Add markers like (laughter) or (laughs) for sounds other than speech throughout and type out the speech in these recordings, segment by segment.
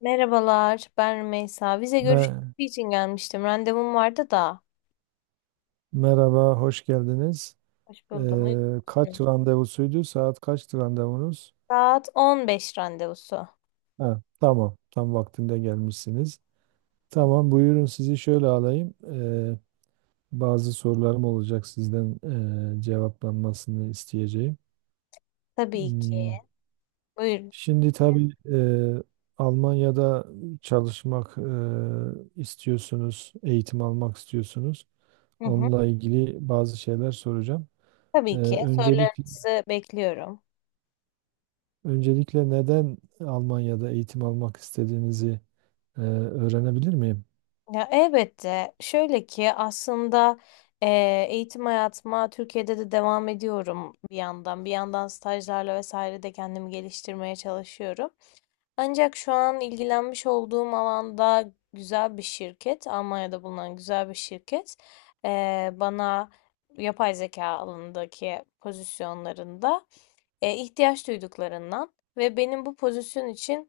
Merhabalar, ben Rümeysa. Vize görüşmesi Me- için gelmiştim. Randevum vardı da. Merhaba, hoş geldiniz. Hoş buldum. Uygun musunuz? Kaç randevusuydu? Saat kaçtı randevunuz? Saat 15 randevusu. Ha, tamam, tam vaktinde gelmişsiniz. Tamam, buyurun sizi şöyle alayım. Bazı sorularım olacak sizden cevaplanmasını isteyeceğim. Tabii ki. Hmm, Buyurun. Şimdi tabii, Almanya'da çalışmak istiyorsunuz, eğitim almak istiyorsunuz. Hı hı. Onunla ilgili bazı şeyler soracağım. Ee, Tabii ki. Öncelikle Sorularınızı bekliyorum. Öncelikle neden Almanya'da eğitim almak istediğinizi öğrenebilir miyim? Ya elbette. Şöyle ki aslında e, eğitim hayatıma Türkiye'de de devam ediyorum bir yandan. Bir yandan stajlarla vesaire de kendimi geliştirmeye çalışıyorum. Ancak şu an ilgilenmiş olduğum alanda güzel bir şirket, Almanya'da bulunan güzel bir şirket, bana yapay zeka alanındaki pozisyonlarında ihtiyaç duyduklarından ve benim bu pozisyon için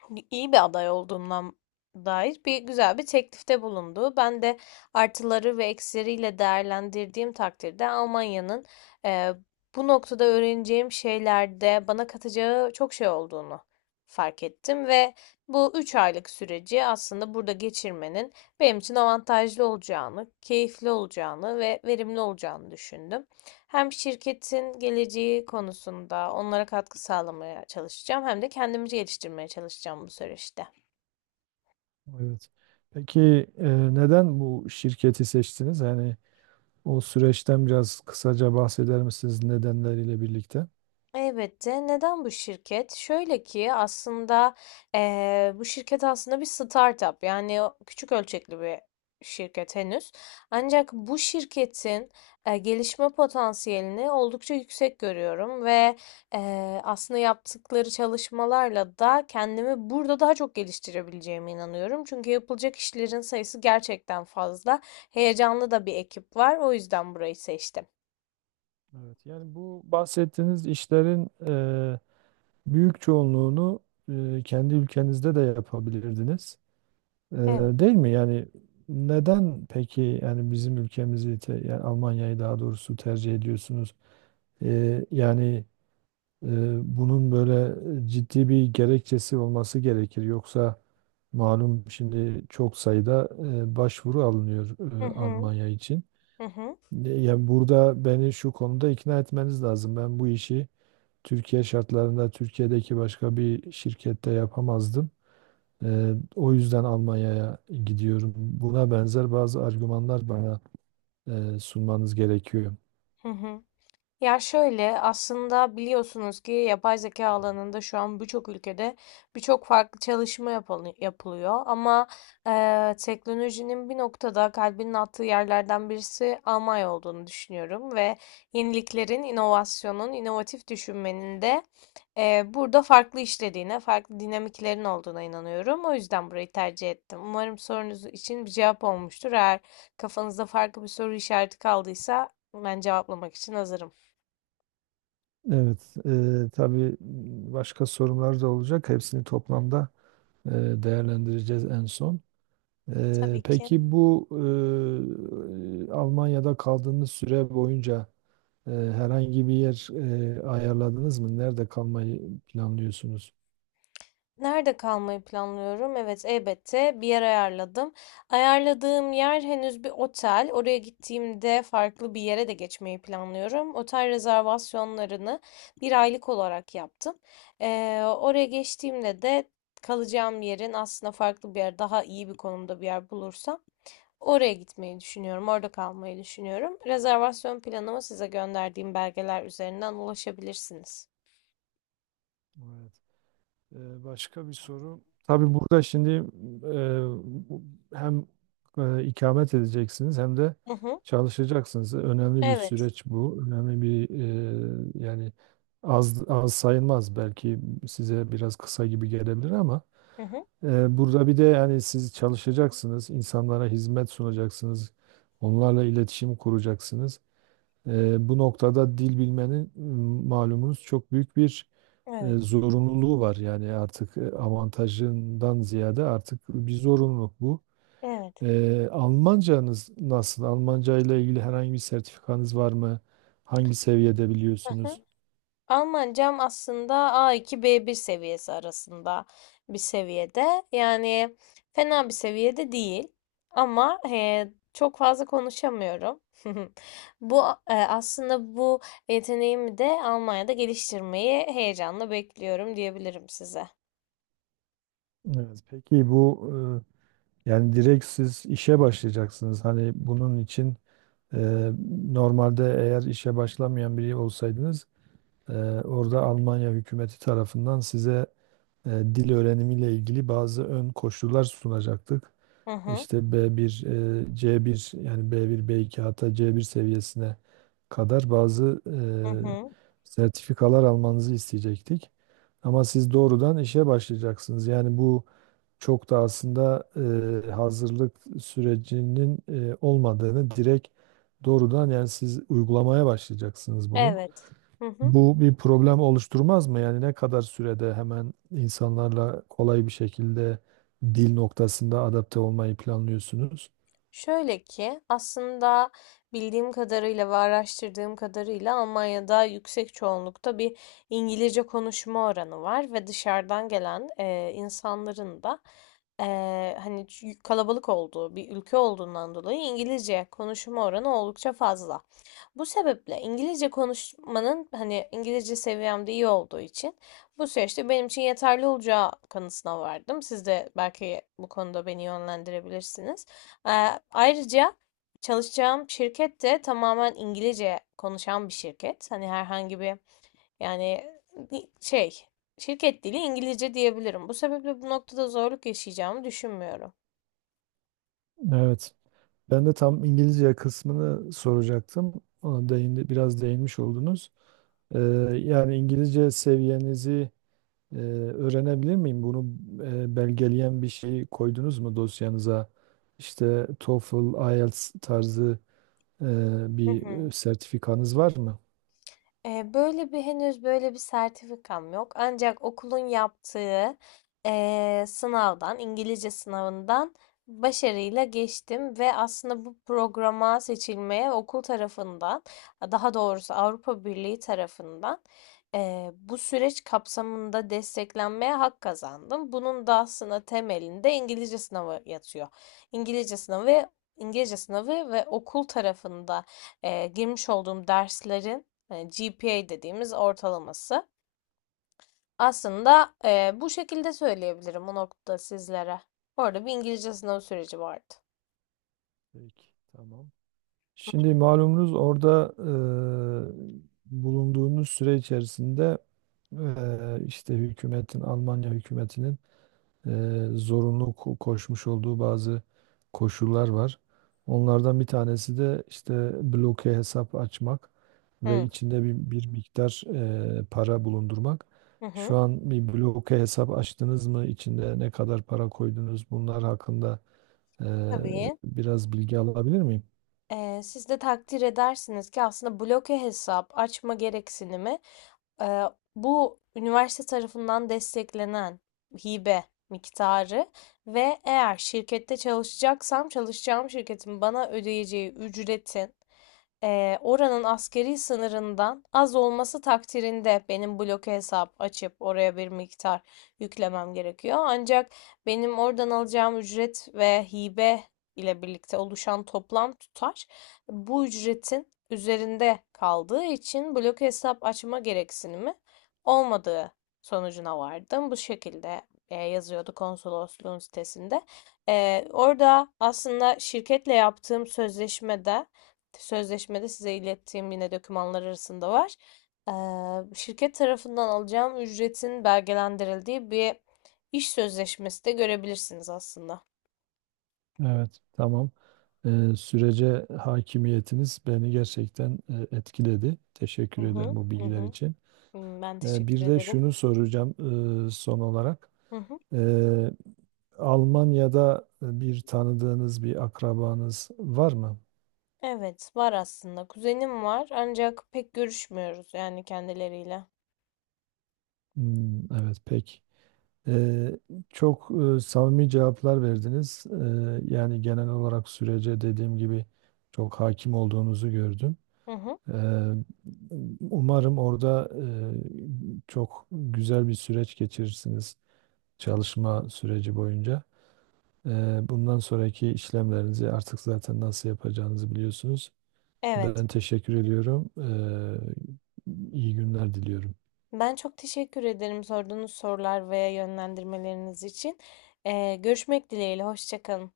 hani, iyi bir aday olduğundan dair bir güzel bir teklifte bulundu. Ben de artıları ve eksileriyle değerlendirdiğim takdirde Almanya'nın e, bu noktada öğreneceğim şeylerde bana katacağı çok şey olduğunu fark ettim ve bu 3 aylık süreci aslında burada geçirmenin benim için avantajlı olacağını, keyifli olacağını ve verimli olacağını düşündüm. Hem şirketin geleceği konusunda onlara katkı sağlamaya çalışacağım hem de kendimi geliştirmeye çalışacağım bu süreçte. Evet. Peki neden bu şirketi seçtiniz? Yani o süreçten biraz kısaca bahseder misiniz nedenleriyle birlikte? Elbette. Neden bu şirket? Şöyle ki aslında bu şirket aslında bir startup, yani o küçük ölçekli bir şirket henüz. Ancak bu şirketin gelişme potansiyelini oldukça yüksek görüyorum ve aslında yaptıkları çalışmalarla da kendimi burada daha çok geliştirebileceğime inanıyorum. Çünkü yapılacak işlerin sayısı gerçekten fazla. Heyecanlı da bir ekip var, o yüzden burayı seçtim. Evet, yani bu bahsettiğiniz işlerin e, büyük çoğunluğunu kendi ülkenizde de yapabilirdiniz. E, Evet. Değil mi? Yani neden peki yani bizim ülkemizi yani Almanya'yı daha doğrusu tercih ediyorsunuz? E, yani ee, Bunun böyle ciddi bir gerekçesi olması gerekir. Yoksa malum şimdi çok sayıda başvuru alınıyor Hı hı. Almanya için. Hı hı. Yani burada beni şu konuda ikna etmeniz lazım. Ben bu işi Türkiye şartlarında Türkiye'deki başka bir şirkette yapamazdım. O yüzden Almanya'ya gidiyorum. Buna benzer bazı argümanlar bana sunmanız gerekiyor. Hı hı. Ya şöyle, aslında biliyorsunuz ki yapay zeka alanında şu an birçok ülkede birçok farklı çalışma yapılıyor. Ama teknolojinin bir noktada kalbinin attığı yerlerden birisi Almanya olduğunu düşünüyorum. Ve yeniliklerin, inovasyonun, inovatif düşünmenin de burada farklı işlediğine, farklı dinamiklerin olduğuna inanıyorum. O yüzden burayı tercih ettim. Umarım sorunuz için bir cevap olmuştur. Eğer kafanızda farklı bir soru işareti kaldıysa ben cevaplamak için hazırım. Evet, tabii başka sorunlar da olacak. Hepsini toplamda e, değerlendireceğiz en son. Tabii ki. Peki bu, Almanya'da kaldığınız süre boyunca herhangi bir yer ayarladınız mı? Nerede kalmayı planlıyorsunuz? Nerede kalmayı planlıyorum? Evet, elbette bir yer ayarladım. Ayarladığım yer henüz bir otel. Oraya gittiğimde farklı bir yere de geçmeyi planlıyorum. Otel rezervasyonlarını bir aylık olarak yaptım. Oraya geçtiğimde de kalacağım yerin aslında farklı bir yer, daha iyi bir konumda bir yer bulursam oraya gitmeyi düşünüyorum. Orada kalmayı düşünüyorum. Rezervasyon planımı size gönderdiğim belgeler üzerinden ulaşabilirsiniz. Başka bir soru. Tabii burada şimdi hem ikamet edeceksiniz hem de Hı hı. çalışacaksınız. Önemli bir Evet. süreç bu. Önemli bir, yani az az sayılmaz belki, size biraz kısa gibi gelebilir ama Hı hı. Burada bir de yani siz çalışacaksınız, insanlara hizmet sunacaksınız, onlarla iletişim kuracaksınız. Bu noktada dil bilmenin, malumunuz çok büyük bir Evet. zorunluluğu var. Yani artık avantajından ziyade artık bir zorunluluk bu. Evet. Almancanız nasıl? Almanca ile ilgili herhangi bir sertifikanız var mı? Hangi seviyede Aha. biliyorsunuz? Almancam aslında a iki b bir seviyesi arasında bir seviyede. Yani fena bir seviyede değil. Ama çok fazla konuşamıyorum. (laughs) Bu e, aslında bu Yeteneğimi de Almanya'da geliştirmeyi heyecanla bekliyorum diyebilirim size. Evet, peki bu, yani direkt siz işe başlayacaksınız. Hani bunun için, e, normalde eğer işe başlamayan biri olsaydınız e, orada Almanya hükümeti tarafından size dil öğrenimiyle ilgili bazı ön koşullar sunacaktık. Hı hı, İşte B1, C1, yani B1, B2 hatta C1 seviyesine kadar bazı hı hı. Sertifikalar almanızı isteyecektik. Ama siz doğrudan işe başlayacaksınız. Yani bu çok da aslında hazırlık sürecinin olmadığını, direkt doğrudan yani siz uygulamaya başlayacaksınız bunu. Evet. Hı hı. Bu bir problem oluşturmaz mı? Yani ne kadar sürede hemen insanlarla kolay bir şekilde dil noktasında adapte olmayı planlıyorsunuz? Şöyle ki aslında bildiğim kadarıyla ve araştırdığım kadarıyla Almanya'da yüksek çoğunlukta bir İngilizce konuşma oranı var ve dışarıdan gelen insanların da hani, kalabalık olduğu bir ülke olduğundan dolayı İngilizce konuşma oranı oldukça fazla. Bu sebeple İngilizce konuşmanın, hani İngilizce seviyem de iyi olduğu için, bu süreçte benim için yeterli olacağı kanısına vardım. Siz de belki bu konuda beni yönlendirebilirsiniz. Ee, Ayrıca çalışacağım şirket de tamamen İngilizce konuşan bir şirket. Hani herhangi bir, yani, bir şey, şirket dili İngilizce diyebilirim. Bu sebeple bu noktada zorluk yaşayacağımı düşünmüyorum. Evet. Ben de tam İngilizce kısmını soracaktım. Ona değindi, biraz değinmiş oldunuz. Ee, Yani İngilizce seviyenizi e, öğrenebilir miyim? Bunu belgeleyen bir şey koydunuz mu dosyanıza? İşte TOEFL, IELTS tarzı e, Hı bir hı. sertifikanız var mı? Böyle bir Henüz böyle bir sertifikam yok. Ancak okulun yaptığı sınavdan, İngilizce sınavından başarıyla geçtim ve aslında bu programa seçilmeye okul tarafından, daha doğrusu Avrupa Birliği tarafından bu süreç kapsamında desteklenmeye hak kazandım. Bunun da aslında temelinde İngilizce sınavı yatıyor. İngilizce sınavı, İngilizce sınavı ve okul tarafında girmiş olduğum derslerin GPA dediğimiz ortalaması. Aslında bu şekilde söyleyebilirim bu noktada sizlere. Orada bir İngilizce sınav süreci vardı. Peki, tamam. Şimdi malumunuz orada bulunduğunuz süre içerisinde işte hükümetin, Almanya hükümetinin e, zorunlu koşmuş olduğu bazı koşullar var. Onlardan bir tanesi de işte bloke hesap açmak ve Hı içinde bir miktar para bulundurmak. hı. Hı. Şu an bir bloke hesap açtınız mı? İçinde ne kadar para koydunuz? Bunlar hakkında e, Tabii. biraz bilgi alabilir miyim? Siz de takdir edersiniz ki aslında bloke hesap açma gereksinimi, e, bu üniversite tarafından desteklenen hibe miktarı ve eğer şirkette çalışacaksam çalışacağım şirketin bana ödeyeceği ücretin oranın askeri sınırından az olması takdirinde benim bloke hesap açıp oraya bir miktar yüklemem gerekiyor. Ancak benim oradan alacağım ücret ve hibe ile birlikte oluşan toplam tutar bu ücretin üzerinde kaldığı için bloke hesap açma gereksinimi olmadığı sonucuna vardım. Bu şekilde yazıyordu konsolosluğun sitesinde. Orada aslında şirketle yaptığım sözleşmede sözleşmede size ilettiğim yine dokümanlar arasında var. Şirket tarafından alacağım ücretin belgelendirildiği bir iş sözleşmesi de görebilirsiniz aslında. Evet, tamam. Sürece hakimiyetiniz beni gerçekten etkiledi. Hı Teşekkür ederim hı, bu hı bilgiler hı. için. Hmm, ben teşekkür Bir de ederim. şunu soracağım son olarak. Hı hı. Ee, Almanya'da bir tanıdığınız, bir akrabanız var mı? Evet, var aslında. Kuzenim var ancak pek görüşmüyoruz yani kendileriyle. Hmm, evet, pek. Ee, Çok samimi cevaplar verdiniz. Yani genel olarak sürece dediğim gibi çok hakim olduğunuzu gördüm. Hı hı, Eee, Umarım orada çok güzel bir süreç geçirirsiniz çalışma süreci boyunca. Bundan sonraki işlemlerinizi artık zaten nasıl yapacağınızı biliyorsunuz. evet. Ben teşekkür ediyorum. İyi günler diliyorum. Ben çok teşekkür ederim sorduğunuz sorular veya yönlendirmeleriniz için. Görüşmek dileğiyle. Hoşça kalın.